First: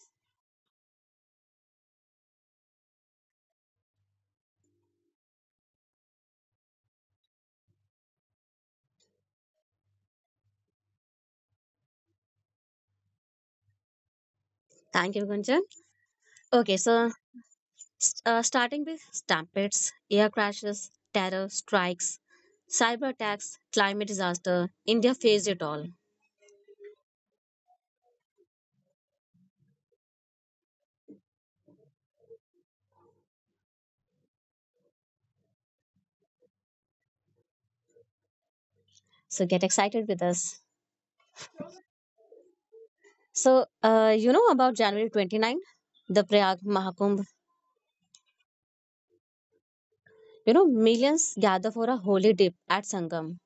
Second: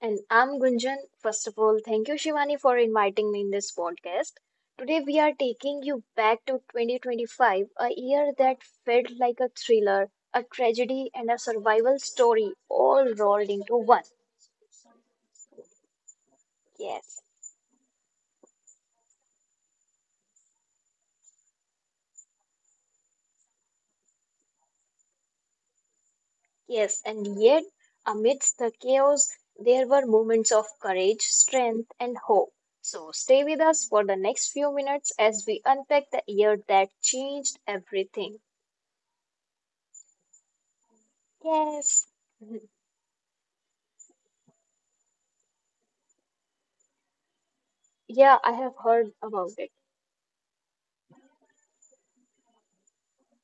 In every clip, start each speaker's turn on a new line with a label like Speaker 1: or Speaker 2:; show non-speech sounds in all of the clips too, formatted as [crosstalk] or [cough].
Speaker 1: And I'm Gunjan. First of all, thank you, Shivani, for inviting me in this podcast. Today, we are taking you back to 2025, a year that felt like a thriller, a tragedy, and a survival story all rolled into one.
Speaker 2: Thank you, Gunjan. Okay, so
Speaker 1: Yes,
Speaker 2: starting with stampedes, air crashes, terror strikes, cyber attacks, climate disaster, India faced it all.
Speaker 1: yes, and yet, amidst the chaos, there were moments of courage, strength, and hope. So, stay with us for the next few minutes as we unpack the year that changed everything.
Speaker 2: So get excited with us.
Speaker 1: Yes.
Speaker 2: So, you know about January 29, the Prayag Mahakumbh.
Speaker 1: Yeah, I have heard about it.
Speaker 2: You know, millions gather for a holy dip at Sangam.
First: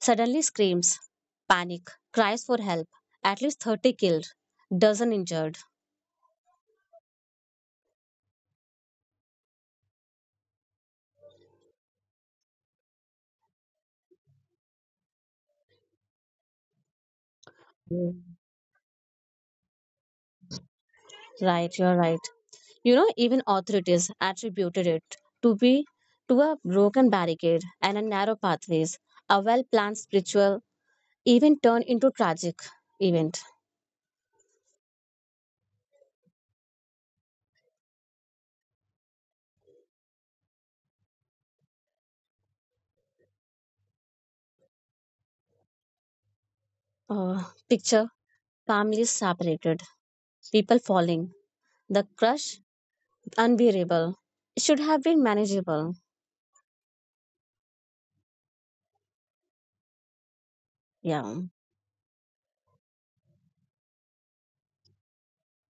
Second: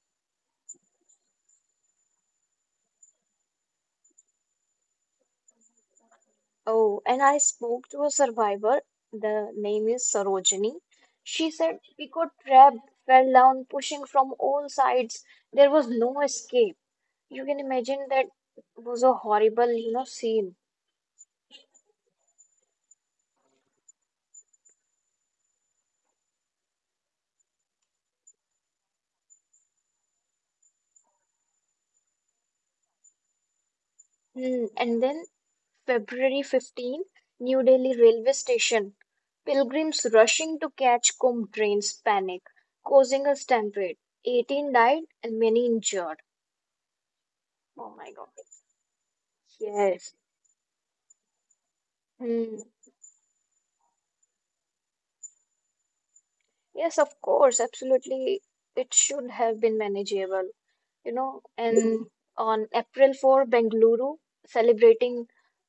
Speaker 2: Suddenly, screams, panic, cries for help, at least 30 killed, dozen injured.
Speaker 1: Oh, and I spoke to a survivor. The name is Sarojini. She said we got trapped, fell down, pushing from all sides. There was no escape. You can imagine that was a horrible, scene.
Speaker 2: Right, you're right. You know, even authorities attributed it to be to a broken barricade and a narrow pathways. A well-planned spiritual event turned into tragic event.
Speaker 1: Hmm. And then February 15, New Delhi railway station. Pilgrims rushing to catch Kumbh trains panic, causing a stampede. 18 died and many injured.
Speaker 2: Uh,
Speaker 1: Oh
Speaker 2: Picture
Speaker 1: my God.
Speaker 2: families separated,
Speaker 1: Yes.
Speaker 2: people falling, the
Speaker 1: Hmm.
Speaker 2: crush unbearable. It should have been manageable.
Speaker 1: Yes, of course, absolutely. It should have been manageable, you
Speaker 2: Yeah.
Speaker 1: know. And on April 4, Bengaluru celebrating,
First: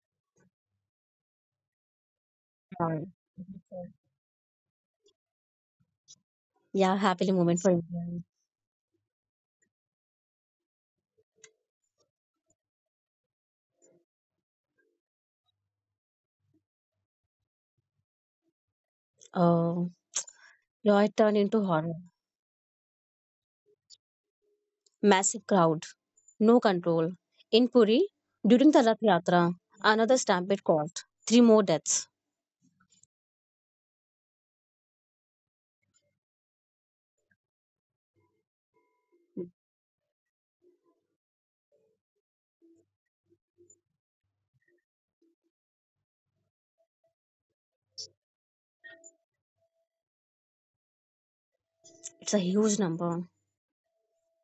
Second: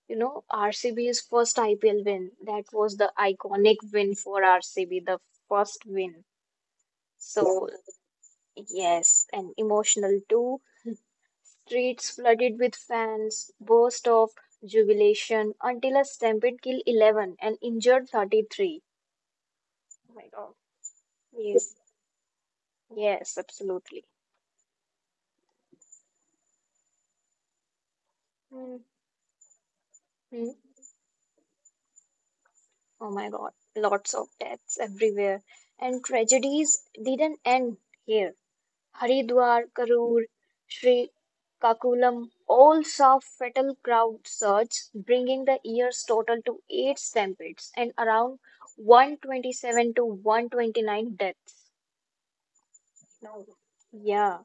Speaker 1: RCB's first IPL win. That was the iconic win for RCB, the first win.
Speaker 2: Yeah, happily moment for
Speaker 1: So,
Speaker 2: Indian.
Speaker 1: yes, and emotional too. Streets flooded with fans, burst of jubilation until a stampede killed 11 and injured 33.
Speaker 2: Oh,
Speaker 1: Oh my God.
Speaker 2: joy turned into
Speaker 1: Yes,
Speaker 2: horror.
Speaker 1: yes, absolutely.
Speaker 2: Massive crowd, no control. In Puri, during
Speaker 1: Mhm.
Speaker 2: the Rath Yatra, another stampede caused three more deaths.
Speaker 1: Oh my God, lots of deaths everywhere. And tragedies didn't end here. Haridwar, Karur, Sri Kakulam all saw fatal crowd surge, bringing the year's total to eight stampedes and around 127 to 129 deaths.
Speaker 2: It's a huge number.
Speaker 1: No. Yeah.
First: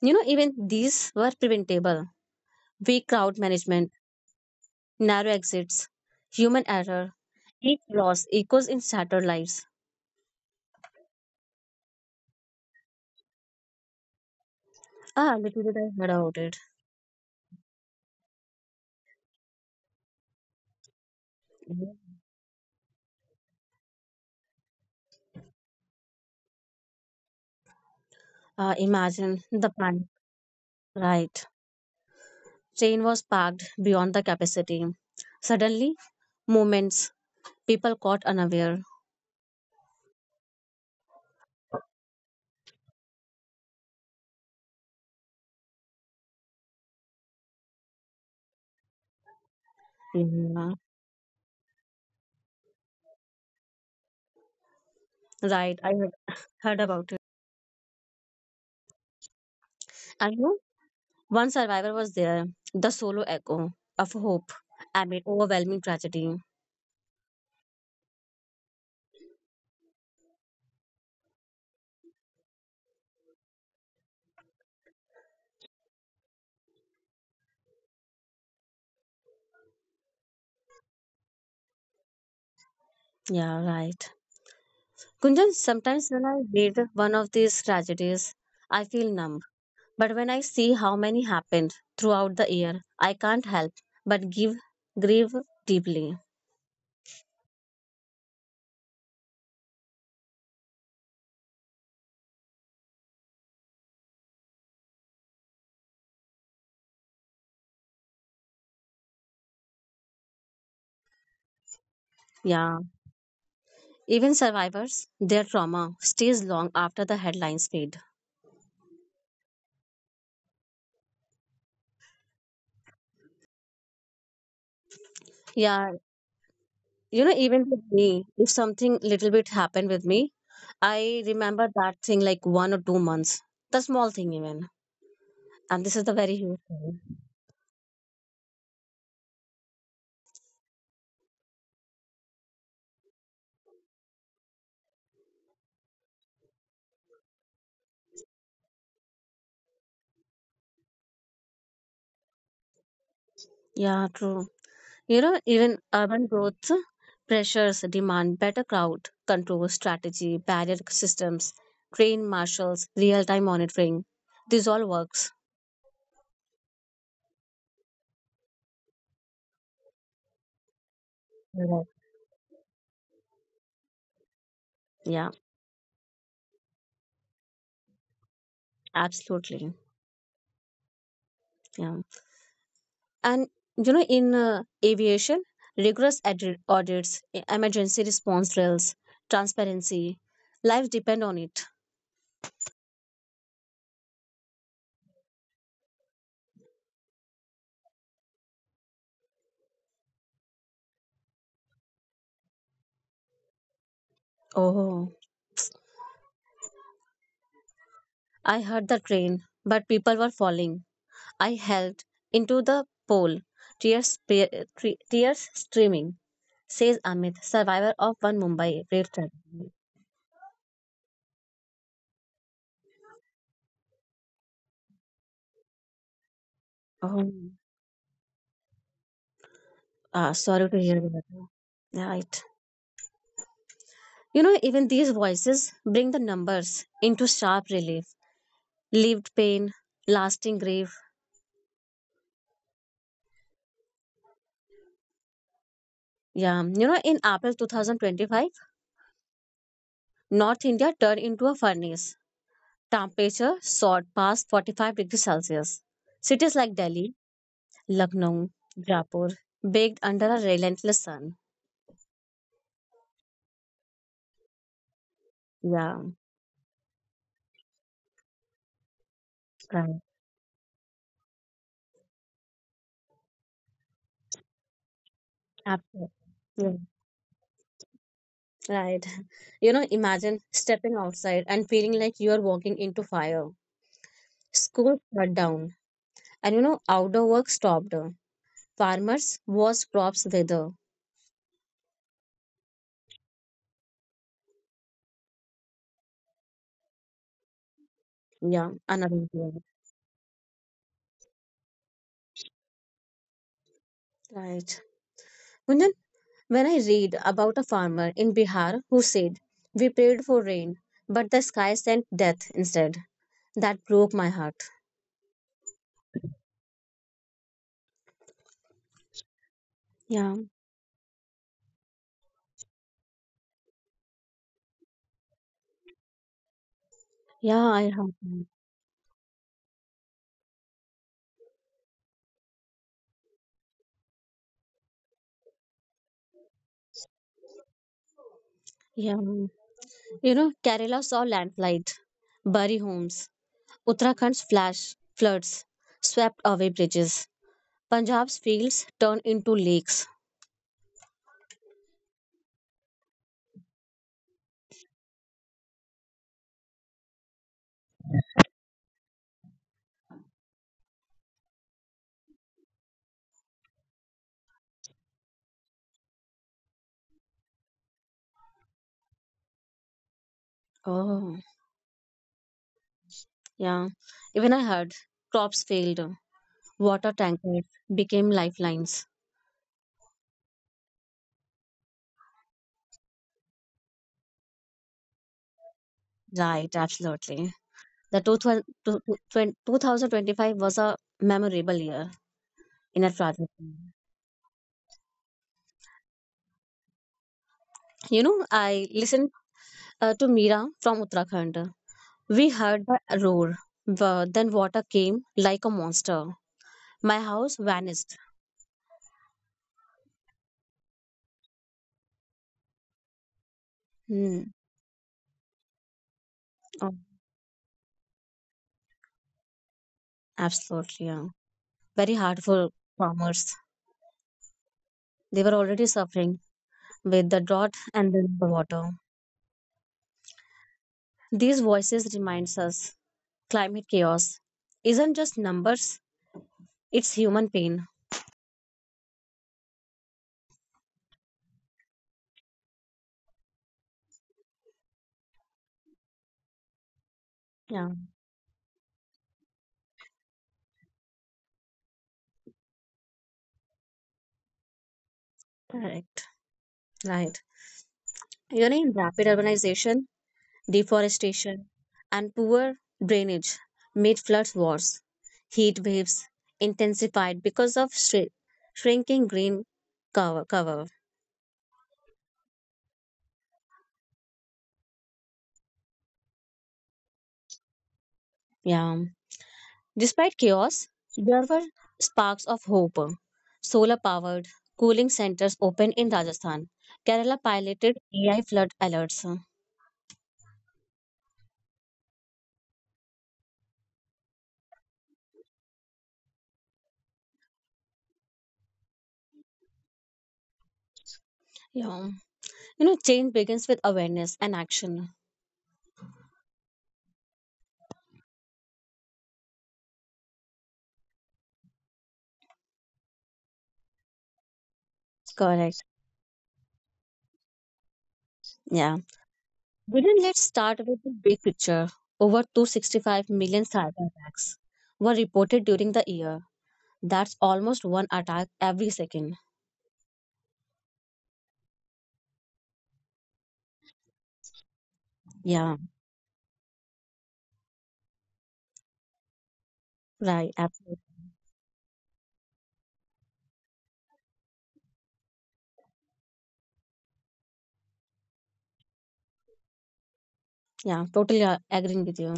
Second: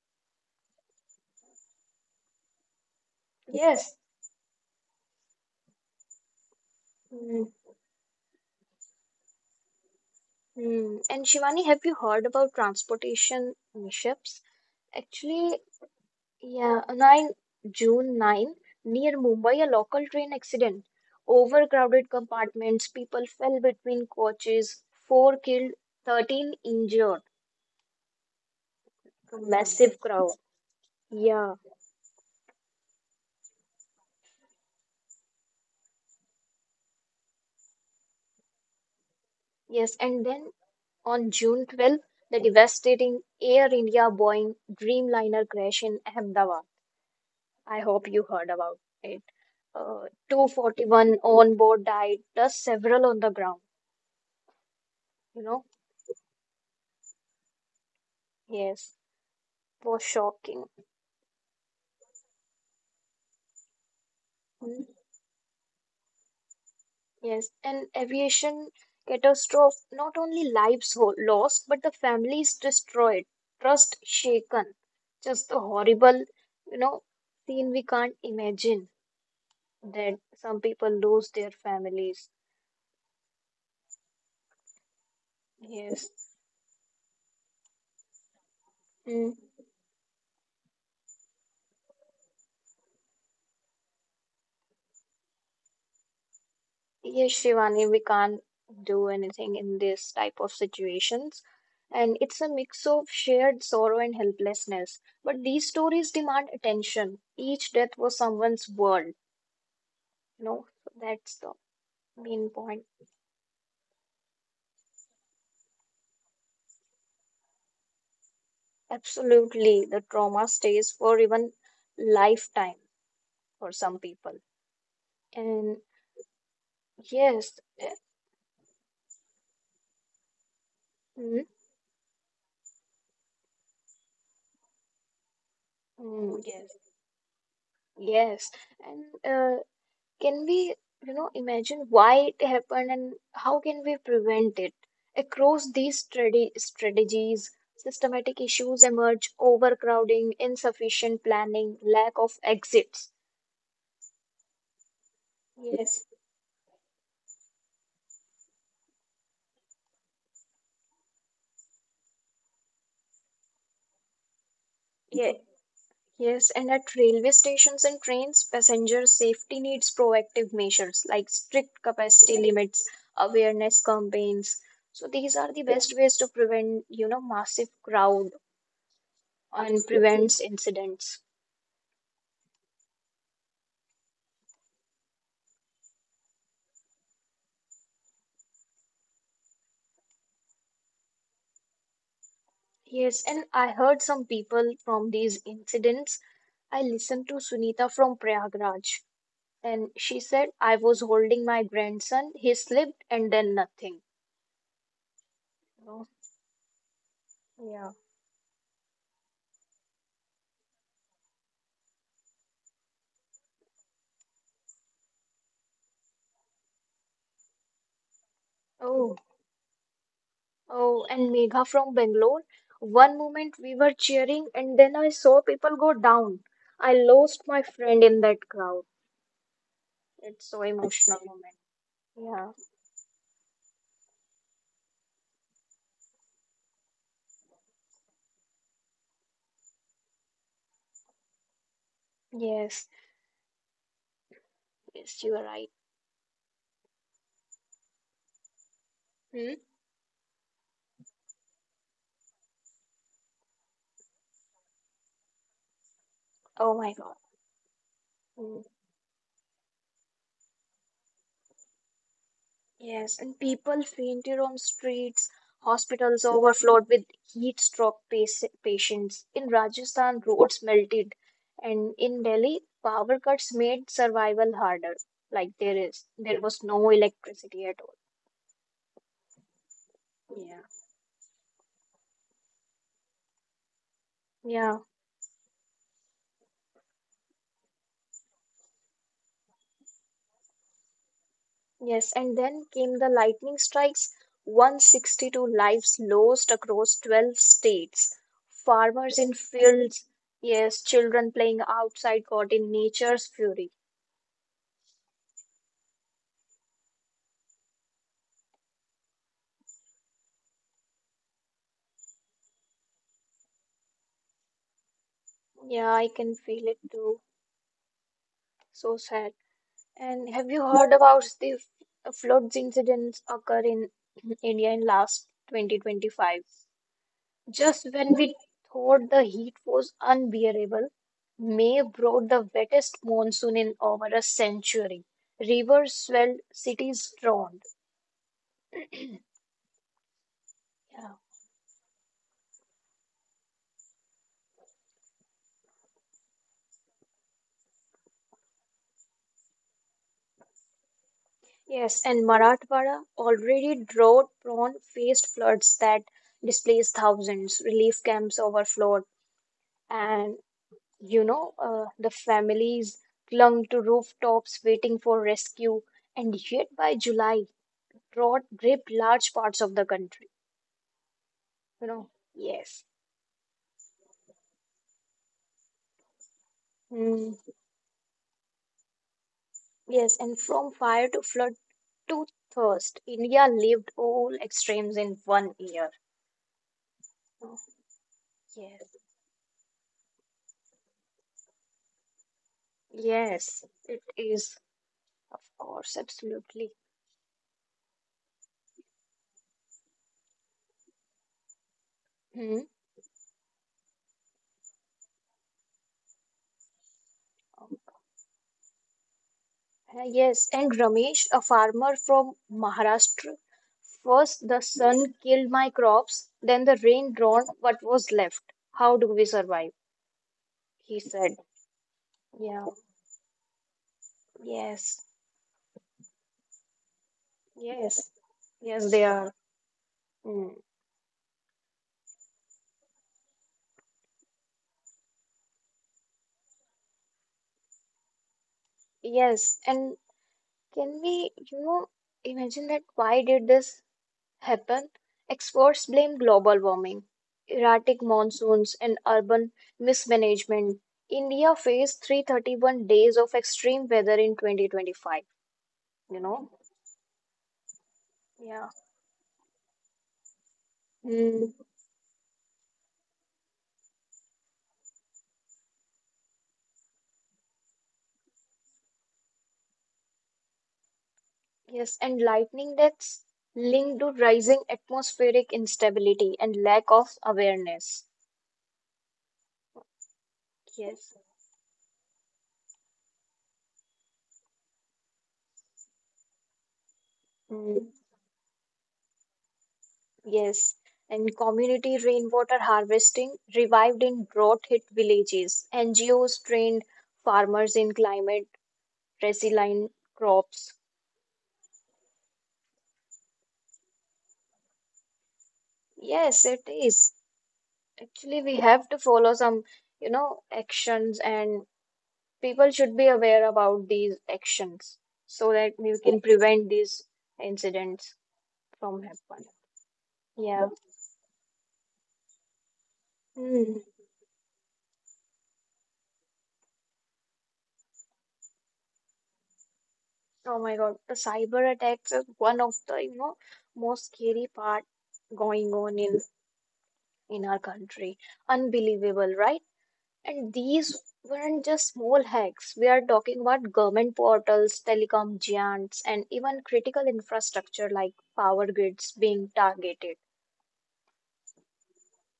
Speaker 2: You know, even these were preventable. Weak crowd management,
Speaker 1: Yes.
Speaker 2: narrow exits, human error.
Speaker 1: Mhm.
Speaker 2: Each loss echoes in shattered lives.
Speaker 1: And Shivani, have you heard about transportation mishaps?
Speaker 2: Ah,
Speaker 1: Actually,
Speaker 2: little did I heard about it.
Speaker 1: yeah, 9 June 9, near Mumbai, a local train accident. Overcrowded compartments, people fell between coaches, 4 killed, 13 injured. A
Speaker 2: Imagine the
Speaker 1: massive
Speaker 2: panic.
Speaker 1: crowd.
Speaker 2: Right.
Speaker 1: Yeah,
Speaker 2: Train was packed beyond the capacity. Suddenly, moments, people caught unaware.
Speaker 1: yes. And then on June 12th, the devastating Air India Boeing Dreamliner crash in Ahmedabad. I hope you heard about it. Uh,
Speaker 2: Yeah.
Speaker 1: 241 on board died, plus several on the ground. You know?
Speaker 2: Right, I heard, [laughs] heard about it.
Speaker 1: Yes, was
Speaker 2: And you know,
Speaker 1: shocking.
Speaker 2: one survivor was there, the solo echo of hope
Speaker 1: Hmm.
Speaker 2: amid overwhelming tragedy.
Speaker 1: Yes, an aviation catastrophe, not only lives lost, but the families destroyed, trust shaken. Just a horrible, you know, scene we can't imagine that some people lose their families.
Speaker 2: Yeah, right. Kunjan, sometimes
Speaker 1: Yes.
Speaker 2: when I read one of these tragedies, I feel
Speaker 1: Mm.
Speaker 2: numb. But when I see how many happened throughout the year, I can't help but give grieve deeply.
Speaker 1: Yes, Shivani, we can't do anything in this type of situations. And it's a mix of shared sorrow and helplessness. But these stories demand attention. Each death was someone's world. You know, that's the main
Speaker 2: Yeah.
Speaker 1: point.
Speaker 2: Even survivors, their trauma stays long after the headlines fade.
Speaker 1: Absolutely. The trauma stays for even lifetime for some people. And
Speaker 2: Yeah. You know,
Speaker 1: yes,
Speaker 2: even with
Speaker 1: eh,
Speaker 2: me, if something little bit happened with me, I
Speaker 1: mm,
Speaker 2: remember that thing like 1 or 2 months. The small thing even. And this is the very
Speaker 1: mm,
Speaker 2: huge
Speaker 1: yes,
Speaker 2: thing.
Speaker 1: yes. And uh, can we, imagine why it happened and how can we prevent it? Across these strategies, systematic issues emerge, overcrowding, insufficient planning, lack of exits.
Speaker 2: Yeah, true. You know, even urban growth pressures demand better crowd control strategy, barrier systems, train marshals, real time monitoring. This all works.
Speaker 1: Yes, Yes, and at railway stations and trains, passenger safety needs proactive measures like strict
Speaker 2: Right.
Speaker 1: capacity limits, awareness campaigns. So
Speaker 2: Yeah,
Speaker 1: these are the best ways to prevent, massive crowd
Speaker 2: absolutely.
Speaker 1: and prevents incidents.
Speaker 2: Yeah. And you know, in aviation, rigorous audits, emergency response drills, transparency, lives depend on it.
Speaker 1: Yes, and I heard some people from these incidents. I listened to Sunita from Prayagraj, and she said I was holding my grandson. He slipped and then nothing.
Speaker 2: Oh,
Speaker 1: You know? Yeah.
Speaker 2: I heard the train, but people were falling. I held into the pole, tears, tears streaming, says Amit, survivor of one Mumbai rape tragedy.
Speaker 1: Oh, and Megha from Bangalore. One moment we were cheering, and then I saw people go down. I
Speaker 2: Oh,
Speaker 1: lost my friend in that crowd. It's so
Speaker 2: sorry to hear that.
Speaker 1: emotional moment.
Speaker 2: Right. You know, even these voices bring the numbers into sharp relief. Lived pain, lasting grief.
Speaker 1: Yeah. Yes. Yes, you are right.
Speaker 2: Yeah. You know, in April 2025,
Speaker 1: Hmm?
Speaker 2: North India turned into a furnace. Temperature soared past 45 degrees Celsius. Cities
Speaker 1: Oh
Speaker 2: like
Speaker 1: my God.
Speaker 2: Delhi, Lucknow,
Speaker 1: Hmm.
Speaker 2: Jaipur, baked under a relentless sun.
Speaker 1: Yes, and people fainted on streets.
Speaker 2: Yeah,
Speaker 1: Hospitals overflowed with heat stroke patients. In
Speaker 2: right.
Speaker 1: Rajasthan, roads melted, and in Delhi, power cuts made survival harder. Like
Speaker 2: Absolutely.
Speaker 1: there was
Speaker 2: Yeah,
Speaker 1: no electricity at all.
Speaker 2: right. [laughs] You know, imagine
Speaker 1: Yeah.
Speaker 2: stepping outside and feeling like you are walking into fire.
Speaker 1: Yeah,
Speaker 2: School shut down, and you know, outdoor work stopped. Farmers watched crops wither.
Speaker 1: yes. And then came the lightning strikes, 162 lives lost across 12 states.
Speaker 2: Yeah,
Speaker 1: Farmers
Speaker 2: another
Speaker 1: in
Speaker 2: thing.
Speaker 1: fields, yes, children playing outside caught in nature's fury.
Speaker 2: Right. Kunjan, when I read about a farmer in Bihar who said, "We prayed for rain, but the sky sent death instead," that broke my heart.
Speaker 1: Yeah, I can feel it too. So sad.
Speaker 2: Yeah,
Speaker 1: And have you heard about the floods incidents occur in [clears throat] India in last 2025?
Speaker 2: yeah, I
Speaker 1: Just
Speaker 2: heard.
Speaker 1: when we thought the heat was unbearable, May brought the wettest monsoon in over a century. Rivers swelled, cities drowned.
Speaker 2: Yeah, you know, Kerala
Speaker 1: Yeah.
Speaker 2: saw landslide, bury homes. Uttarakhand's flash floods swept away bridges. Punjab's fields turned into lakes.
Speaker 1: Yes, and Marathwada, already drought prone, faced floods that displaced thousands. Relief camps overflowed, and the families clung to rooftops waiting for rescue. And yet, by July, drought gripped large parts of the country.
Speaker 2: Oh,
Speaker 1: You know, yes.
Speaker 2: yeah. Even I heard crops failed, water
Speaker 1: Mm,
Speaker 2: tankers became lifelines.
Speaker 1: yes, and from fire to flood to thirst, India lived all extremes in one year.
Speaker 2: Right, absolutely.
Speaker 1: Oh,
Speaker 2: The
Speaker 1: yes,
Speaker 2: 2025 was a memorable year in a tragedy.
Speaker 1: yes, it is, of course, absolutely.
Speaker 2: You know, I listened to Meera from Uttarakhand. We
Speaker 1: Hmm.
Speaker 2: heard a roar. Then water came like a monster. My house vanished.
Speaker 1: Yes, and Ramesh, a farmer from Maharashtra, first
Speaker 2: Hmm.
Speaker 1: the sun killed my crops, then the
Speaker 2: Oh,
Speaker 1: rain drowned what was left. How do we survive? He
Speaker 2: absolutely. Yeah.
Speaker 1: said.
Speaker 2: Very hard
Speaker 1: Yeah,
Speaker 2: for farmers.
Speaker 1: yes,
Speaker 2: They were already suffering with the drought and
Speaker 1: yes.
Speaker 2: then the water.
Speaker 1: Yes, they are. Hmm.
Speaker 2: These voices reminds us climate chaos isn't just numbers, it's human pain.
Speaker 1: Yes, and can we, imagine that why did this happen? Experts blame global warming,
Speaker 2: Yeah,
Speaker 1: erratic monsoons, and urban mismanagement. India faced 331 days of extreme weather in 2025, you
Speaker 2: correct.
Speaker 1: know?
Speaker 2: Right. You
Speaker 1: Yeah.
Speaker 2: know, in rapid urbanization,
Speaker 1: Mm,
Speaker 2: deforestation, and poor drainage made floods worse. Heat waves intensified because of shrinking green cover.
Speaker 1: yes, and lightning that's linked to rising atmospheric instability and lack of awareness.
Speaker 2: Yeah. Despite chaos,
Speaker 1: Yes.
Speaker 2: there were sparks of hope. Solar powered cooling centers opened in Rajasthan. Kerala
Speaker 1: Mm.
Speaker 2: piloted AI flood alerts.
Speaker 1: Yes, and community rainwater harvesting revived in drought hit villages. NGOs trained farmers in climate resilient crops.
Speaker 2: Yeah. You know, change begins with awareness and action.
Speaker 1: Yes, it is. Actually, we have to follow some, actions, and people should be aware about these actions so that
Speaker 2: Correct.
Speaker 1: we can prevent these incidents
Speaker 2: Yeah.
Speaker 1: from happening.
Speaker 2: Within, let's
Speaker 1: Yeah.
Speaker 2: start with the big picture. Over 265 million
Speaker 1: Hmm.
Speaker 2: cyber attacks were reported during the year. That's almost one attack every second.
Speaker 1: Oh my God, the cyber attacks is one of the, most scary part going
Speaker 2: Yeah,
Speaker 1: on in our country. Unbelievable, right?
Speaker 2: right,
Speaker 1: And
Speaker 2: absolutely.
Speaker 1: these weren't just small hacks. We are talking about government portals, telecom giants, and even critical infrastructure like power grids being targeted.
Speaker 2: Yeah, totally agreeing with you.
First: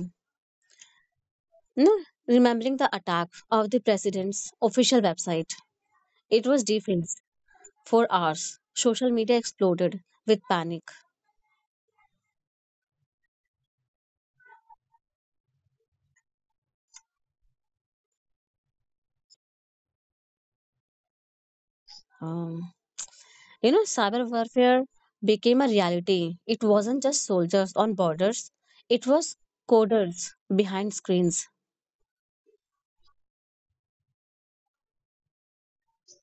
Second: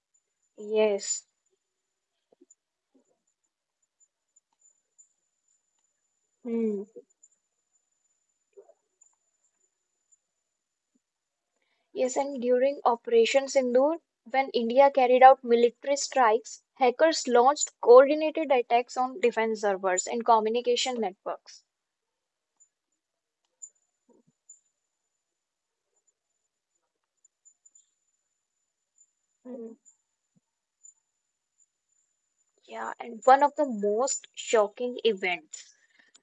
Speaker 1: Yes.
Speaker 2: No, remembering the attack of the president's official website, it was
Speaker 1: Hmm.
Speaker 2: defaced for hours. Social media exploded with panic.
Speaker 1: Yes, and during Operation Sindoor, when India carried out military strikes, hackers launched coordinated attacks on defense servers and communication networks.
Speaker 2: Um, you know, cyber warfare became a reality. It wasn't just soldiers on borders, it was
Speaker 1: Hmm.
Speaker 2: coders behind screens.
Speaker 1: Yeah, and one of the most shocking events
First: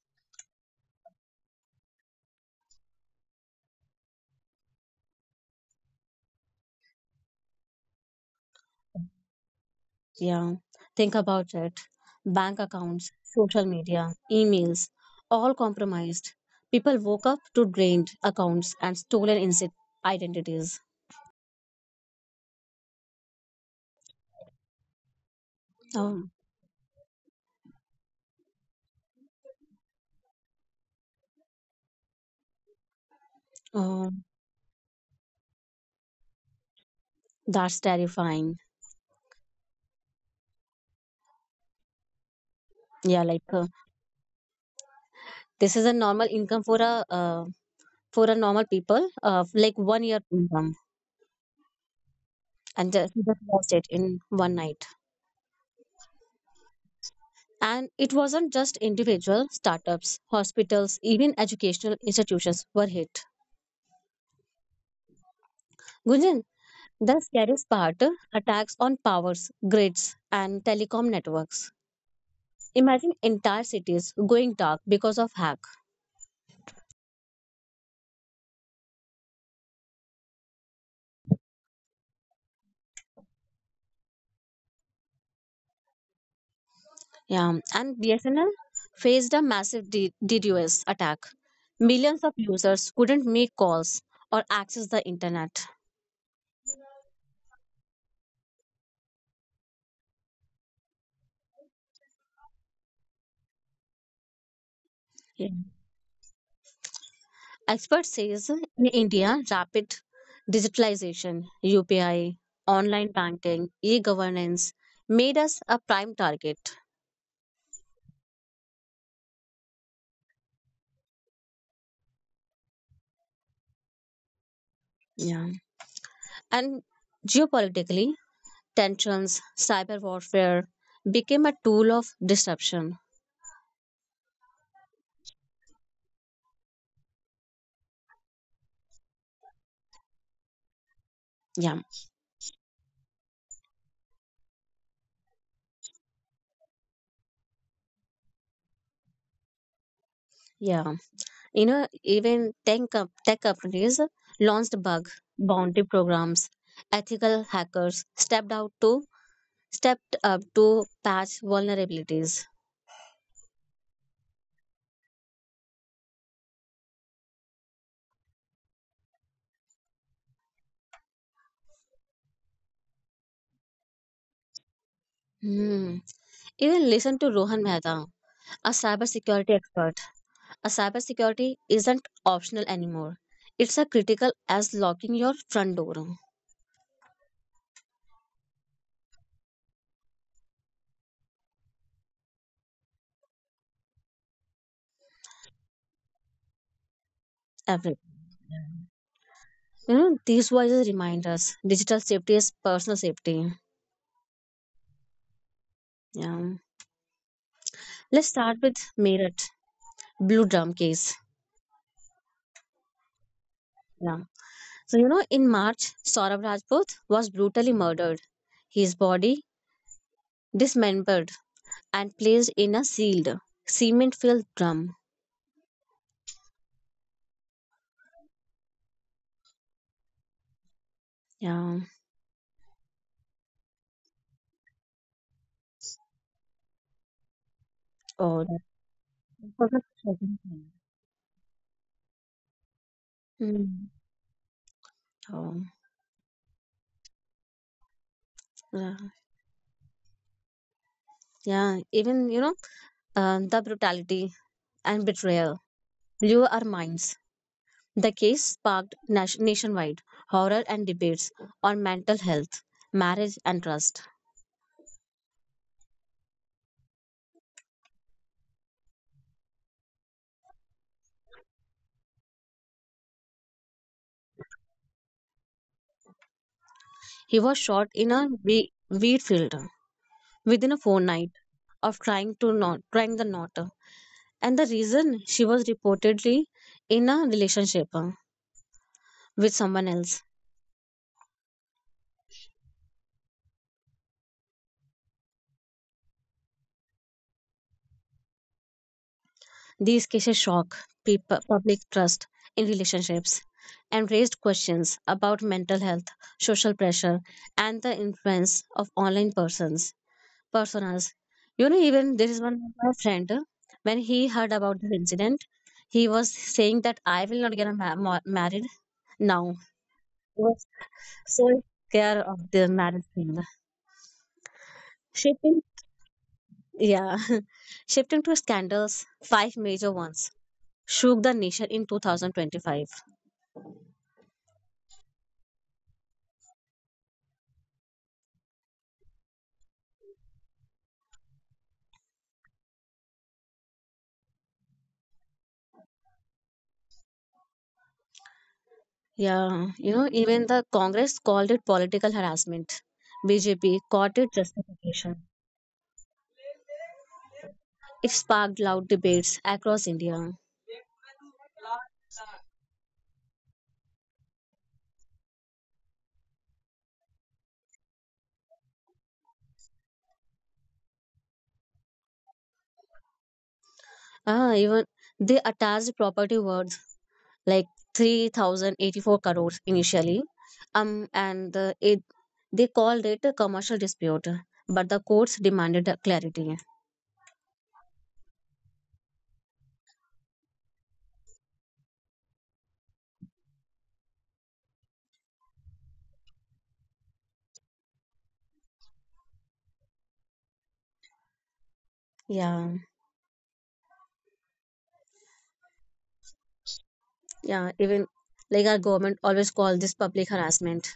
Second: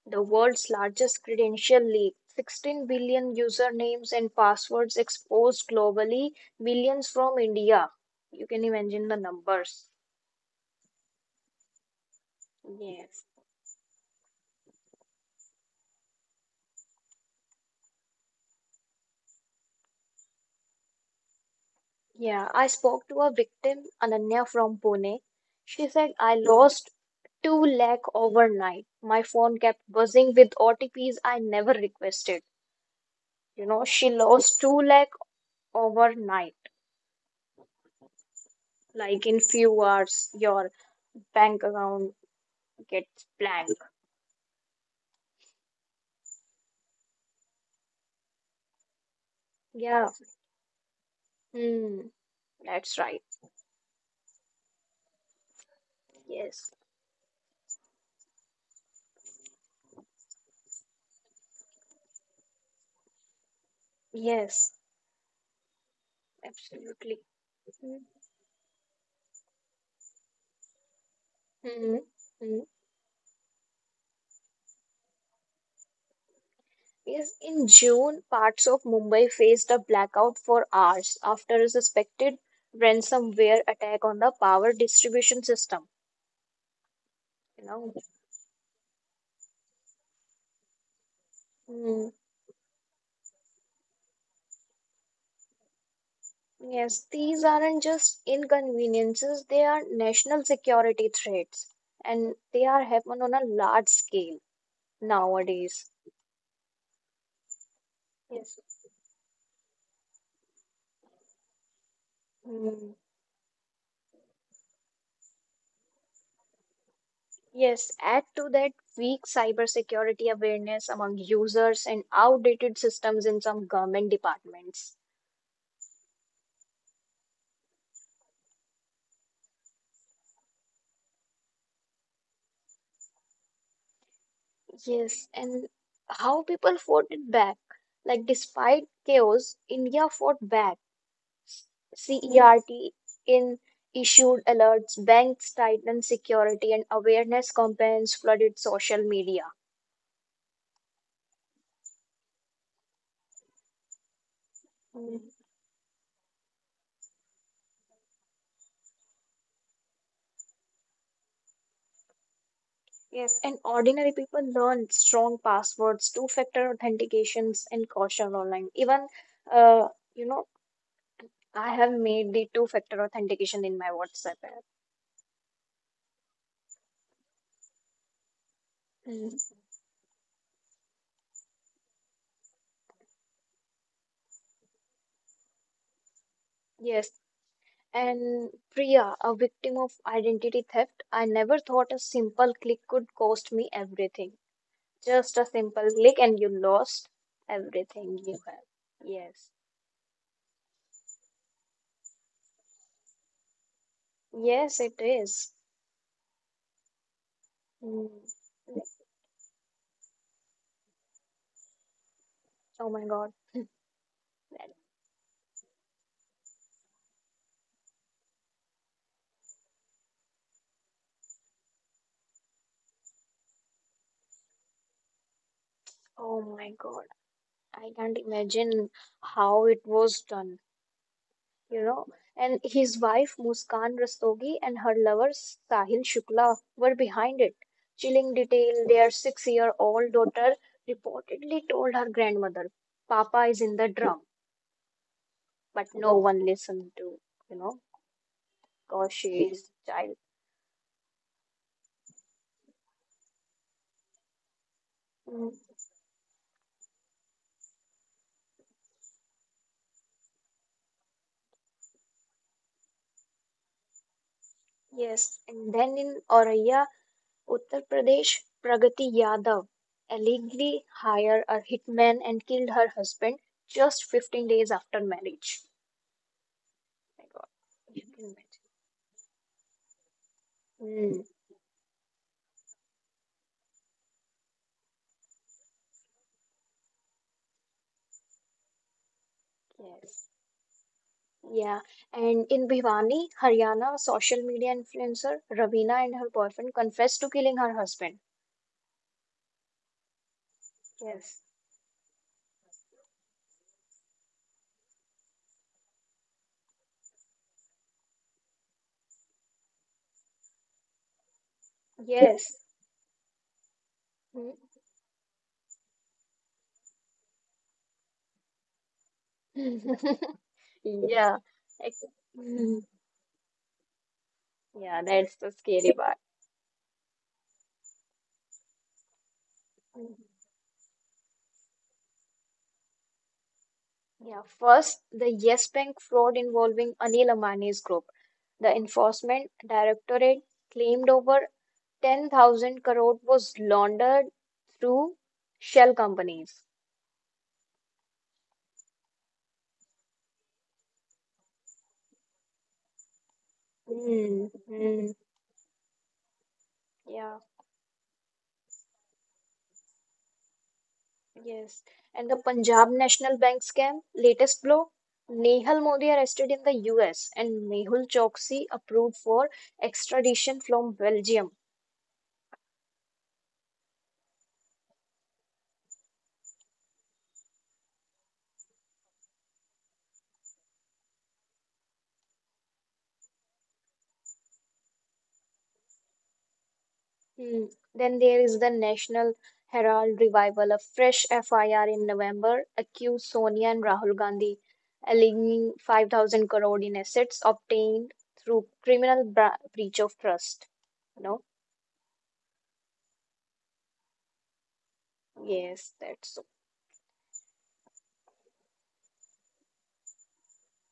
Speaker 1: the world's largest credential leak, 16 billion usernames and passwords exposed globally, millions from India. You can imagine the numbers.
Speaker 2: Yeah, think about it. Bank accounts,
Speaker 1: Yes.
Speaker 2: social media, emails, all compromised. People woke up to drained accounts and stolen identities.
Speaker 1: Yeah, I spoke to a victim, Ananya from Pune. She said,
Speaker 2: Oh,
Speaker 1: I lost 2 lakh overnight. My phone kept buzzing with OTPs I never requested. You know, she
Speaker 2: oh,
Speaker 1: lost 2 lakh overnight.
Speaker 2: that's terrifying.
Speaker 1: Like in few hours, your bank account
Speaker 2: Yeah,
Speaker 1: gets
Speaker 2: like
Speaker 1: blank.
Speaker 2: this is a normal income for a normal people, like one
Speaker 1: Yeah.
Speaker 2: year income,
Speaker 1: Hmm."
Speaker 2: and
Speaker 1: That's
Speaker 2: just
Speaker 1: right.
Speaker 2: just lost it in one night.
Speaker 1: Yes.
Speaker 2: And it wasn't just individual startups, hospitals, even educational institutions were hit.
Speaker 1: Yes.
Speaker 2: Gunjan, the
Speaker 1: Absolutely.
Speaker 2: scariest
Speaker 1: Mhm.
Speaker 2: part attacks on powers, grids, and telecom networks.
Speaker 1: Mhm.
Speaker 2: Imagine entire cities going dark because of hack.
Speaker 1: Yes, in June, parts of Mumbai faced a blackout for hours after a suspected ransomware attack on the power distribution system.
Speaker 2: Yeah,
Speaker 1: You know,
Speaker 2: and BSNL faced a massive DDoS attack.
Speaker 1: mm,
Speaker 2: Millions of users couldn't make calls or access the internet.
Speaker 1: yes, these aren't just inconveniences, they are national security threats, and they are happen on a large scale
Speaker 2: Yeah.
Speaker 1: nowadays.
Speaker 2: Expert says
Speaker 1: Yes.
Speaker 2: in India, rapid digitalization, UPI, online banking, e-governance made us a prime target.
Speaker 1: Yes, add to that weak cybersecurity awareness among users and outdated systems in some government departments.
Speaker 2: Yeah. And geopolitically, tensions, cyber warfare became a tool of disruption.
Speaker 1: Yes, and how people fought it back. Like, despite chaos, India fought back.
Speaker 2: Yeah,
Speaker 1: CERT in issued alerts, banks tightened security, and awareness campaigns flooded social media.
Speaker 2: yeah. You know, even tech companies launched bug bounty programs. Ethical hackers stepped up to patch vulnerabilities.
Speaker 1: Yes, and ordinary people learn strong passwords, two-factor authentications, and caution online. Even, uh, you know, I have made the two-factor authentication in my WhatsApp app.
Speaker 2: Hmm. Even listen to Rohan Mehta, a
Speaker 1: Mm,
Speaker 2: cybersecurity expert. A cybersecurity isn't optional anymore. It's a critical as locking your front door
Speaker 1: yes, and Priya, a victim of identity theft, I never thought a simple click could cost me everything. Just a simple click, and you lost
Speaker 2: every.
Speaker 1: everything you have. Yes,
Speaker 2: You know, these voices remind us digital safety is personal safety.
Speaker 1: yes, it is.
Speaker 2: Yeah.
Speaker 1: Mm.
Speaker 2: Let's start with Meerut, Blue Drum case.
Speaker 1: Oh my God.
Speaker 2: Yeah. So, you know, in March, Saurabh Rajput was brutally murdered. His body dismembered and placed in a sealed, cement filled drum.
Speaker 1: Oh my God. I can't imagine how it was done,
Speaker 2: Yeah.
Speaker 1: you know. And his wife Muskan Rastogi and her lover Sahil Shukla were behind it. Chilling
Speaker 2: Oh, that
Speaker 1: detail, their
Speaker 2: was a
Speaker 1: six-year-old
Speaker 2: shocking
Speaker 1: daughter
Speaker 2: thing.
Speaker 1: reportedly told her grandmother, Papa is in
Speaker 2: Mm.
Speaker 1: the drum,
Speaker 2: Oh,
Speaker 1: but no one listened to, you know,
Speaker 2: yeah,
Speaker 1: because she is child.
Speaker 2: yeah. Even, the brutality and
Speaker 1: Mm,
Speaker 2: betrayal blew our minds. The case sparked nationwide horror and debates on mental health, marriage, and trust.
Speaker 1: yes. And then in Oraya, Uttar Pradesh Pragati Yadav allegedly hired a hitman and killed her husband just 15 days after marriage. My
Speaker 2: He
Speaker 1: God,
Speaker 2: was shot
Speaker 1: you
Speaker 2: in a
Speaker 1: can
Speaker 2: wheat field within a
Speaker 1: imagine. Hmm.
Speaker 2: fortnight of trying to not trying the knot, and the reason she was reportedly in a relationship with someone else.
Speaker 1: Yes. Yeah. And in Bhiwani, Haryana, social media influencer Ravina and her boyfriend confessed to killing her husband.
Speaker 2: These cases shock people,
Speaker 1: Yes.
Speaker 2: public trust in relationships and raised questions about mental health, social pressure, and the influence of online persons personas. You know, even there is one
Speaker 1: Yes.
Speaker 2: of my friend, when he heard
Speaker 1: Hmm.
Speaker 2: about this incident, he was saying that I will not get a married now. He was
Speaker 1: [laughs] Yeah.
Speaker 2: so
Speaker 1: Ex-
Speaker 2: care of the
Speaker 1: Mhm.
Speaker 2: marriage thing.
Speaker 1: Yeah.
Speaker 2: Shifting,
Speaker 1: Scary part.
Speaker 2: yeah, [laughs] shifting to scandals, five major ones
Speaker 1: Mhm.
Speaker 2: shook the nation in 2025.
Speaker 1: Yeah. First, the Yes Bank fraud involving Anil Ambani's group. The Enforcement Directorate claimed over 10,000 crore was laundered through shell companies.
Speaker 2: Yeah, you know, even the Congress called it political harassment. BJP caught it
Speaker 1: Hmm, hmm,
Speaker 2: justification.
Speaker 1: yeah,
Speaker 2: It sparked loud debates across India.
Speaker 1: yes. And the Punjab National Bank scam, latest blow. Nehal Modi arrested in the US and Mehul Choksi approved for extradition from Belgium.
Speaker 2: Even they attached property worth like 3,084 crores initially. And they called it a commercial dispute, but the courts demanded a clarity.
Speaker 1: Hmm. Then there is the National Herald revival. A fresh FIR in November accused Sonia and Rahul Gandhi, alleging 5,000 crore in assets obtained through criminal breach of trust. No?
Speaker 2: Yeah,
Speaker 1: Yes, that's so. [laughs]
Speaker 2: yeah, even like our government always call this public harassment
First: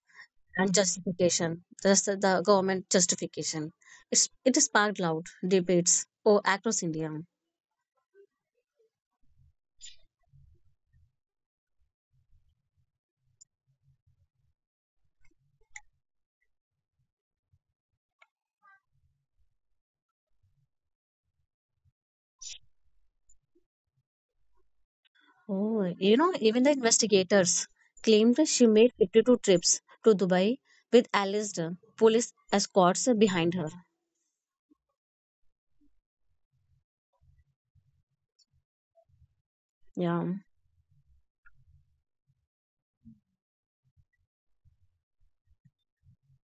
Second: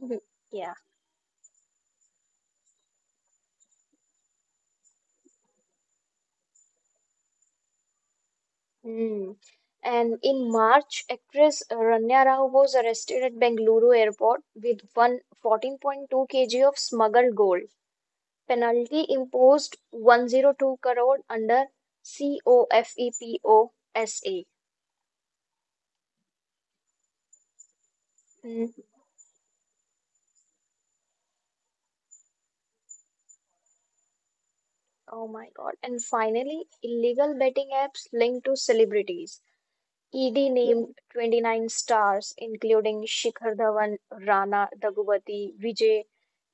Speaker 1: Mhm. Yeah.
Speaker 2: and justification. Just the government justification. It sparked loud debates across India.
Speaker 1: Hmm. And in March, actress Rania Rao was arrested at Bengaluru airport with one fourteen point two 14.2 kg of smuggled gold. Penalty imposed 102 crore under COFEPOSA.
Speaker 2: Oh, you know, even the investigators claimed that she
Speaker 1: Mm,
Speaker 2: made 52 trips to Dubai with alleged police escorts behind her.
Speaker 1: oh my God. And finally, illegal betting apps linked to celebrities.
Speaker 2: Yeah.
Speaker 1: ED named 29 stars, including Shikhar Dhawan, Rana Daggubati, Vijay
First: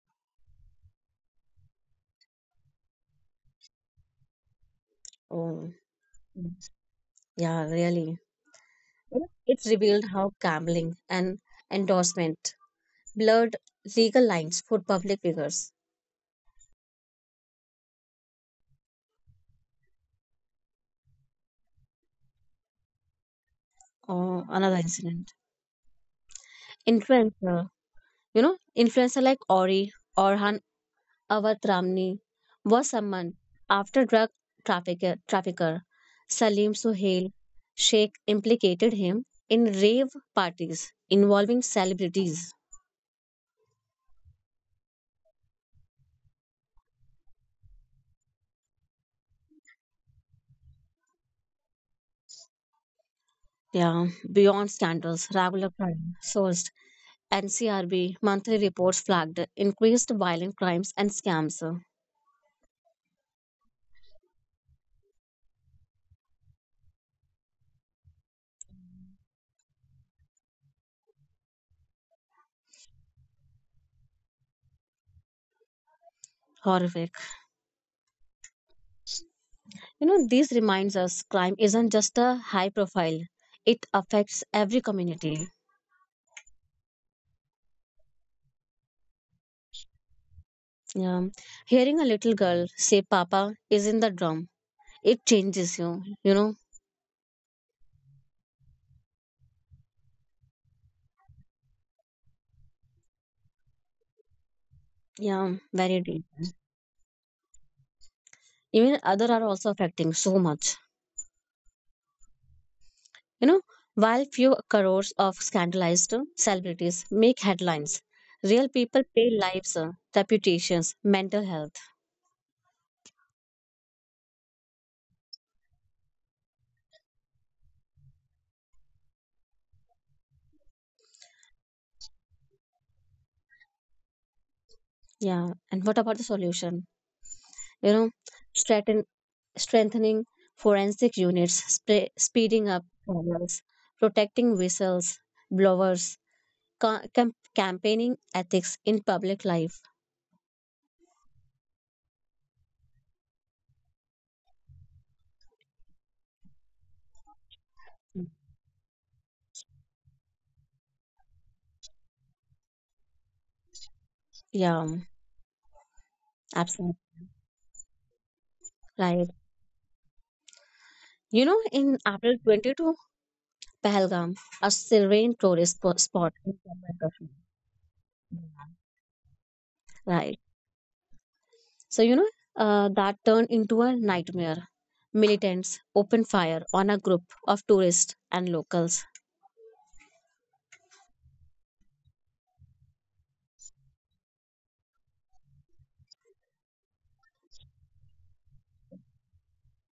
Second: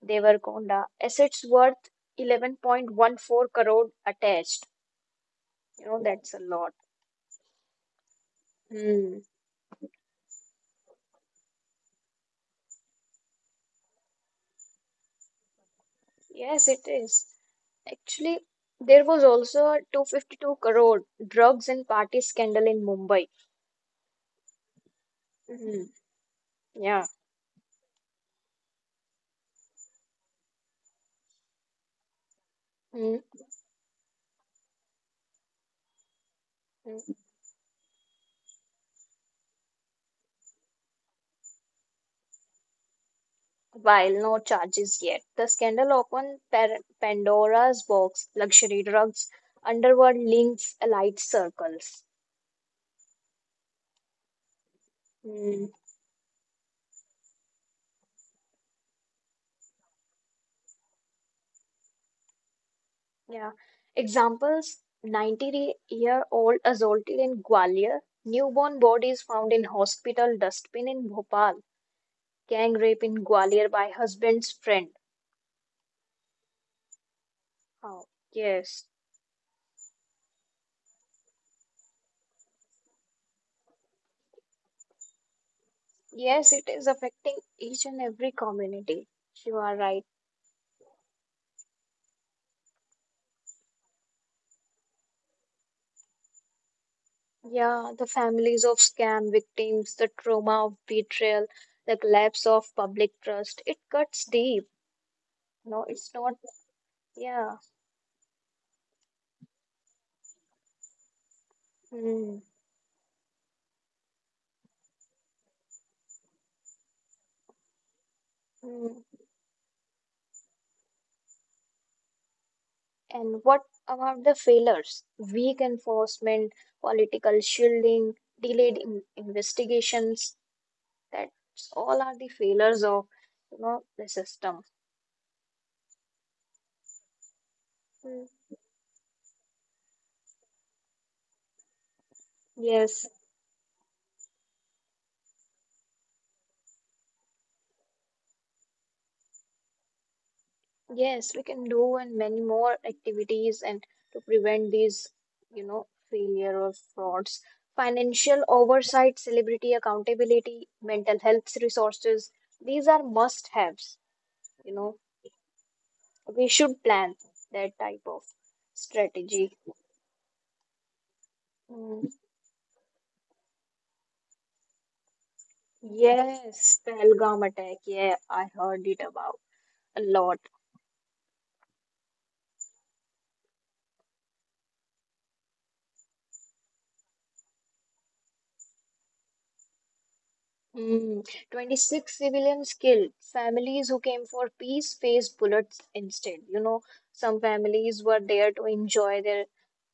Speaker 1: Devarkonda. Assets worth 11.14 crore attached.
Speaker 2: Oh,
Speaker 1: You know, that's a lot.
Speaker 2: yeah, really.
Speaker 1: Hmm.
Speaker 2: You know, it's revealed how gambling and endorsement blurred legal lines for public figures.
Speaker 1: Yes, it is. Actually, there was also a 252 crore drugs and party scandal in Mumbai.
Speaker 2: Oh, another incident.
Speaker 1: Mhm. Yeah.
Speaker 2: Influencer, influencer like Ori, Orhan Avat Ramni was
Speaker 1: Mm,
Speaker 2: summoned after drug trafficker Salim
Speaker 1: mm.
Speaker 2: Suhail Sheikh implicated him in rave parties involving celebrities.
Speaker 1: While no charges yet, the scandal opened Pandora's box, luxury drugs, underworld links, elite circles.
Speaker 2: Yeah, beyond scandals, regular
Speaker 1: Mm,
Speaker 2: crime sourced NCRB monthly reports flagged increased violent crimes and scams.
Speaker 1: yeah. Examples: 90-year-old assaulted in Gwalior, newborn bodies found in hospital dustbin in Bhopal, gang rape in Gwalior by husband's friend.
Speaker 2: Horrific.
Speaker 1: Oh, yes.
Speaker 2: You know, this reminds us crime isn't just a high profile, it affects every community.
Speaker 1: Yes, it is affecting each and every community. You are right.
Speaker 2: Yeah. Hearing a little girl say, "Papa is in the drum." It changes you, you know.
Speaker 1: Yeah, the families of scam victims, the trauma of betrayal, the collapse of public trust, it cuts deep.
Speaker 2: Yeah,
Speaker 1: No,
Speaker 2: very
Speaker 1: it's not.
Speaker 2: deeply.
Speaker 1: Yeah.
Speaker 2: Even other are also affecting so much.
Speaker 1: Hmm.
Speaker 2: You know, while few crores of scandalized celebrities make headlines, real
Speaker 1: Hmm.
Speaker 2: people pay lives, reputations, mental health.
Speaker 1: And what about the failures? Weak enforcement, political shielding, delayed in investigations. That's all are the failures of, the system.
Speaker 2: Yeah, and what about the solution? You know,
Speaker 1: Hmm.
Speaker 2: strengthen, strengthening forensic units, speeding up
Speaker 1: Yes.
Speaker 2: trials, protecting whistles, blowers, campaigning ethics in public life.
Speaker 1: Yes, we can do and many more activities and to prevent these, failure or frauds. Financial oversight, celebrity accountability, mental health resources, these are must-haves, you
Speaker 2: Yeah,
Speaker 1: know. We should
Speaker 2: absolutely
Speaker 1: plan that type of
Speaker 2: right.
Speaker 1: strategy.
Speaker 2: You know, in
Speaker 1: Mm,
Speaker 2: April 22, Pahalgam, a serene tourist spot in
Speaker 1: yes,
Speaker 2: Jammu and Kashmir.
Speaker 1: Pahalgam attack. Yeah, I heard it about a
Speaker 2: Right.
Speaker 1: lot.
Speaker 2: So, that turned into a nightmare. Militants opened fire on a group of tourists and locals.
Speaker 1: Mm, 26 civilians killed. Families who came for peace faced bullets instead. You know, some families were there to enjoy their,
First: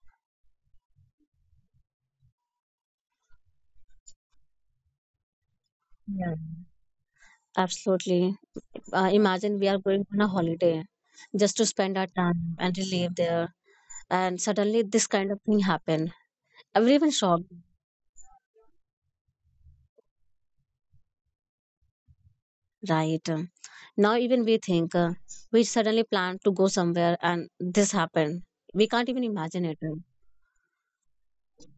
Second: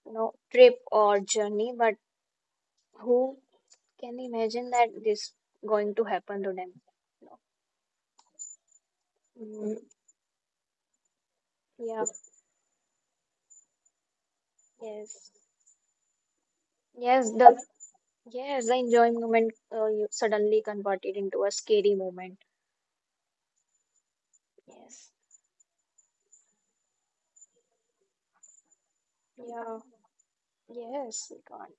Speaker 1: trip or journey, but who can imagine that this going to
Speaker 2: Yeah.
Speaker 1: happen to them? No.
Speaker 2: Absolutely. Imagine we
Speaker 1: Mm,
Speaker 2: are going on a holiday just to spend
Speaker 1: yeah,
Speaker 2: our time and relieve there. And suddenly this
Speaker 1: yes.
Speaker 2: kind of thing happened. Everyone
Speaker 1: Yes,
Speaker 2: shocked.
Speaker 1: the yes, the enjoying moment you suddenly converted into a scary moment.
Speaker 2: Right. Now, even we think
Speaker 1: Yes.
Speaker 2: we suddenly plan to go somewhere and this happened. We can't even imagine
Speaker 1: Yeah.
Speaker 2: it.
Speaker 1: Yes, God.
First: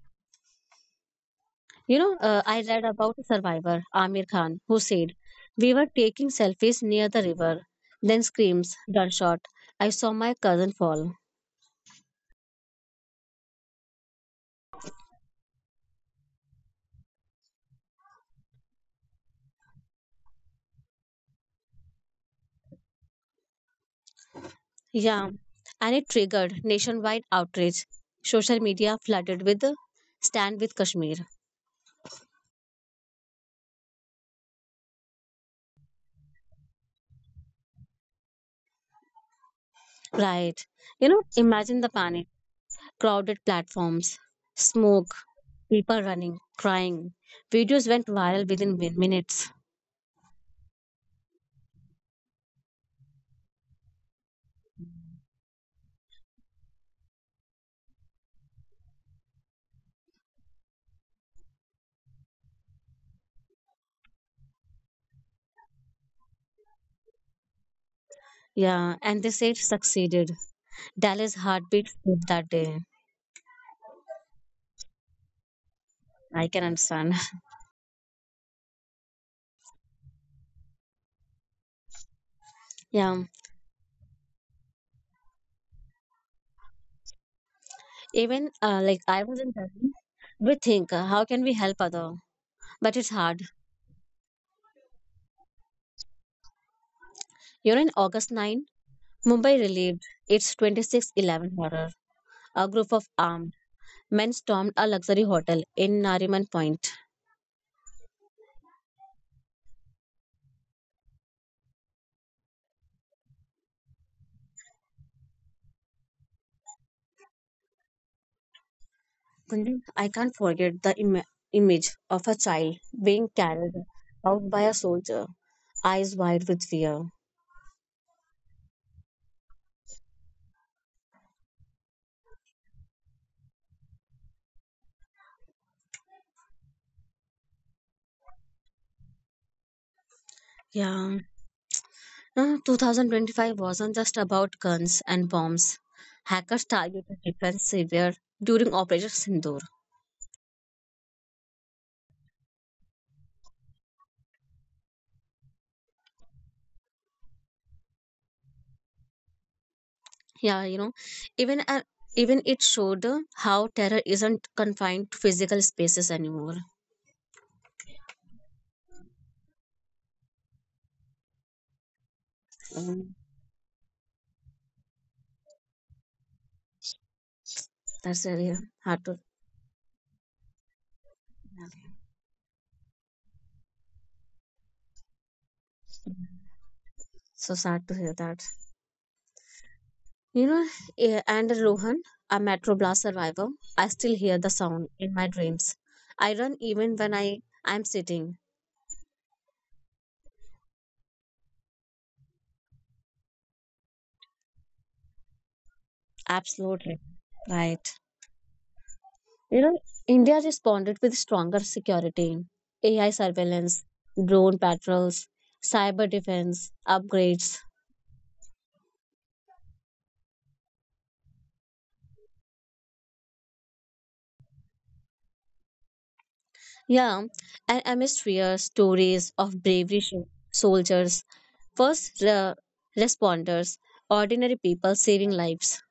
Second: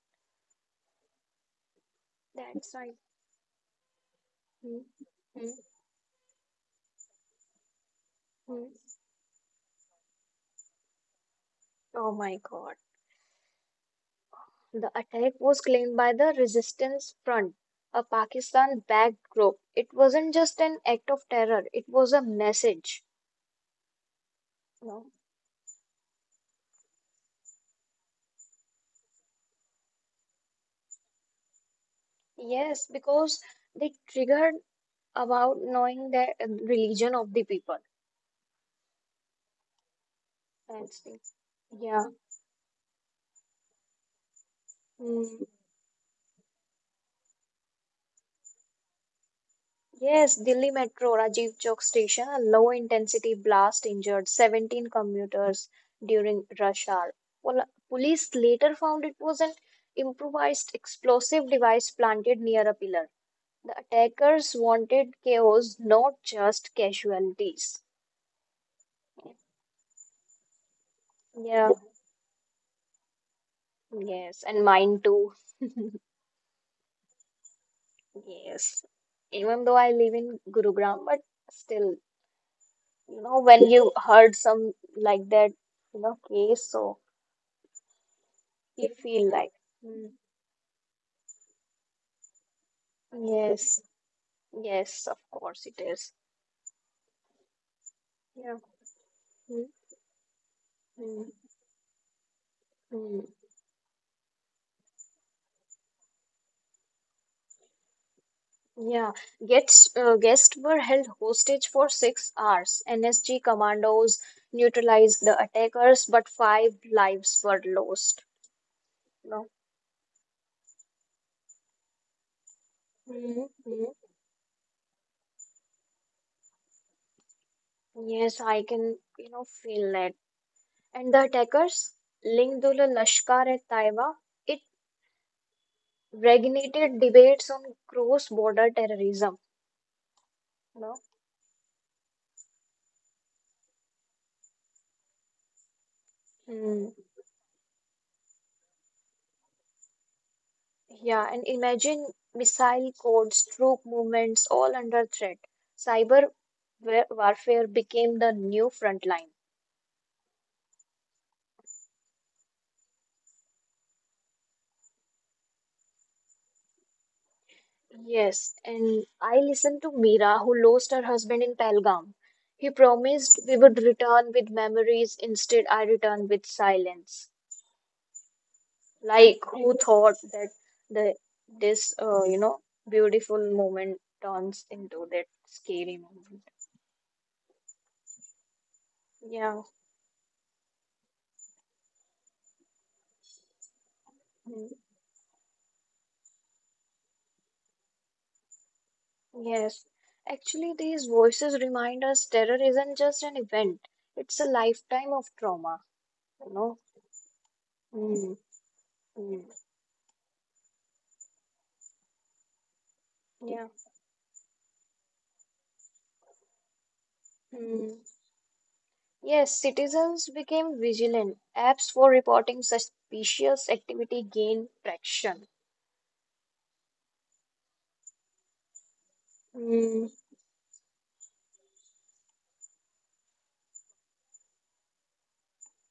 Speaker 2: You know, I
Speaker 1: That's
Speaker 2: read
Speaker 1: right.
Speaker 2: about a survivor, Amir Khan, who
Speaker 1: Mm,
Speaker 2: said,
Speaker 1: mm,
Speaker 2: "We were taking selfies near the river, then screams,
Speaker 1: mm.
Speaker 2: gunshot. I saw my cousin fall."
Speaker 1: Oh my God. The attack was claimed by the Resistance Front, a Pakistan-backed group. It wasn't just an act of terror, it was a message. No.
Speaker 2: Yeah. And it triggered nationwide outrage. Social media flooded with "Stand with Kashmir."
Speaker 1: Yes, because they triggered about knowing the religion of the people.
Speaker 2: Right.
Speaker 1: That's
Speaker 2: You know,
Speaker 1: it.
Speaker 2: imagine the
Speaker 1: Yeah.
Speaker 2: panic, crowded platforms, smoke,
Speaker 1: Mm.
Speaker 2: people running, crying. Videos went viral within minutes.
Speaker 1: Yes, Delhi Metro, Rajiv Chowk station, a low-intensity blast injured 17 commuters during rush hour. Police later found it was an improvised explosive device planted near a pillar. The attackers wanted chaos, not just casualties.
Speaker 2: Yeah, and they say it succeeded. Dallas
Speaker 1: Yeah,
Speaker 2: heartbeat stopped that day.
Speaker 1: yes, and mine too.
Speaker 2: I can understand. [laughs]
Speaker 1: Yes, even though I live in Gurugram, but still, you
Speaker 2: Yeah,
Speaker 1: know, when you heard some like that, you know, case, so
Speaker 2: even
Speaker 1: you
Speaker 2: like I
Speaker 1: feel
Speaker 2: was in
Speaker 1: like,
Speaker 2: Delhi,
Speaker 1: mm,
Speaker 2: we think how can we help other, but it's hard.
Speaker 1: yes, yes, of course it is.
Speaker 2: You know, in August
Speaker 1: Yeah.
Speaker 2: 9, Mumbai relieved its twenty six
Speaker 1: Mm,
Speaker 2: eleven horror. A group of
Speaker 1: mm,
Speaker 2: armed men stormed a luxury hotel in Nariman Point.
Speaker 1: yeah, guests were held hostage for six hours. NSG commandos neutralized the attackers, but five lives were lost. No.
Speaker 2: Sandeep, I can't forget the image of a child being carried
Speaker 1: Mm-hmm.
Speaker 2: out by a soldier, eyes wide with fear.
Speaker 1: Yes, I can, you know, feel that. And the attackers, Lingdul Lashkar-e-Taiba, it reignited debates on cross-border terrorism. No.
Speaker 2: Yeah. 2025 wasn't just about guns and bombs. Hackers targeted defense severe during Operation Sindoor.
Speaker 1: Yeah, and imagine missile codes, troop movements, all under threat. Cyber warfare became the new front line.
Speaker 2: Yeah, you know, even uh, even it showed how terror isn't confined to physical spaces anymore.
Speaker 1: Yes, and I listened to Meera, who lost her husband in Pahalgam. He
Speaker 2: Um,
Speaker 1: promised we would return with memories. Instead, I returned with silence.
Speaker 2: that's really hard to,
Speaker 1: Like, who thought that the this you know beautiful moment turns into that scary moment?
Speaker 2: so sad to hear that.
Speaker 1: Yeah.
Speaker 2: You know, and Rohan, a Metro Blast survivor, I still hear the sound in my dreams. I run even when I am sitting.
Speaker 1: Yes, actually, these voices remind us terror isn't just an event, it's a lifetime of trauma, you know.
Speaker 2: Absolutely. Right.
Speaker 1: Mm, mm,
Speaker 2: You know, India responded with stronger security, AI
Speaker 1: yeah.
Speaker 2: surveillance, drone patrols, cyber defense upgrades.
Speaker 1: Mm. Yes, citizens became vigilant. Apps for reporting suspicious activity gained traction.
Speaker 2: Yeah, and amidst fear, stories of bravery
Speaker 1: Mm,
Speaker 2: soldiers, first responders, ordinary people saving lives.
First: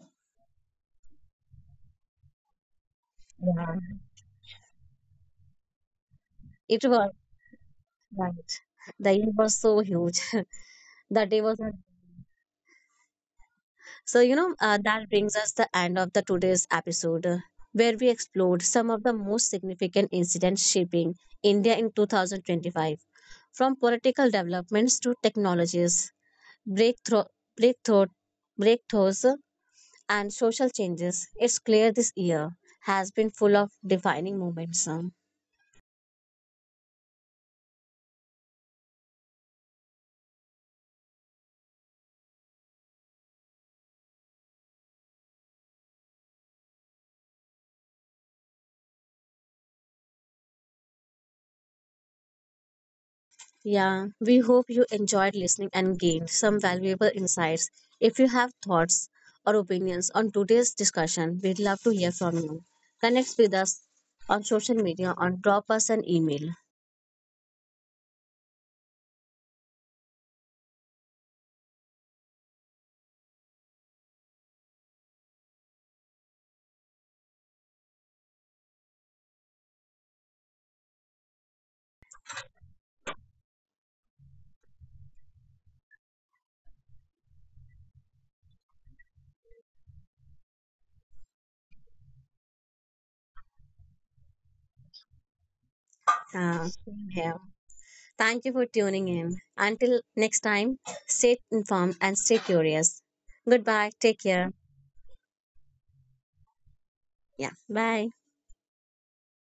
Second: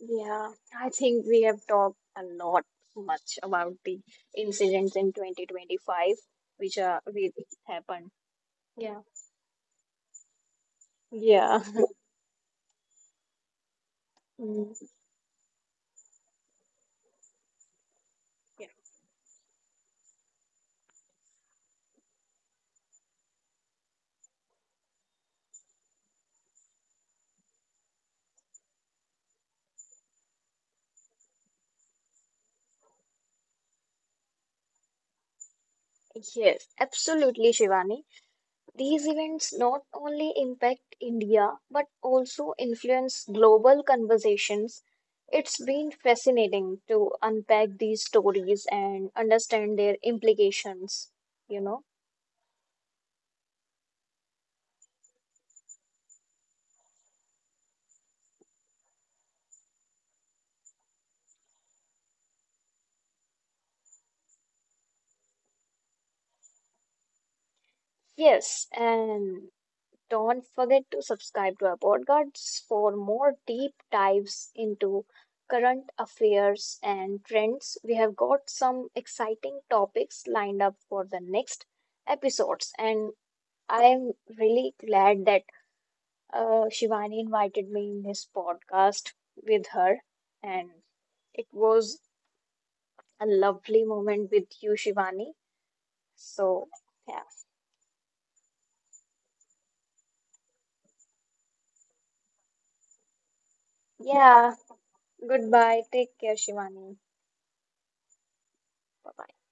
Speaker 1: yeah, I think we have talked a lot much about
Speaker 2: Yeah.
Speaker 1: the incidents in 2025 which
Speaker 2: It
Speaker 1: are
Speaker 2: was.
Speaker 1: which happened.
Speaker 2: Right.
Speaker 1: Yeah.
Speaker 2: The year was so huge. [laughs]
Speaker 1: Hmm.
Speaker 2: that day was
Speaker 1: Yeah.
Speaker 2: not-
Speaker 1: [laughs]
Speaker 2: So
Speaker 1: Mm.
Speaker 2: that brings us the end of the today's episode where we explored some of the most significant incidents shaping India in 2025, from political developments to technologies breakthrough breakthrough breakthroughs and social changes. It's clear this year has been full of defining moments.
Speaker 1: Yes, absolutely, Shivani. These events not only impact India but also influence global conversations. It's been fascinating to unpack these stories and understand their implications, you know.
Speaker 2: Yeah, we hope you enjoyed listening and gained some valuable insights. If you have thoughts or opinions on today's discussion, we'd love to hear from you. Connect with us on social media or drop us an email.
Speaker 1: Yes, and don't forget to subscribe to our podcasts for more deep dives into current affairs and trends. We have got some exciting topics lined up for the next episodes and I'm really glad that Shivani invited me in his podcast with her, and it was a lovely moment with you, Shivani. So,
Speaker 2: Same
Speaker 1: yeah,
Speaker 2: here. Thank you for tuning in. Until next time, stay informed and stay curious. Goodbye. Take care.
Speaker 1: yeah, goodbye. Take care, Shivani.
Speaker 2: Yeah, bye.
Speaker 1: Bye bye.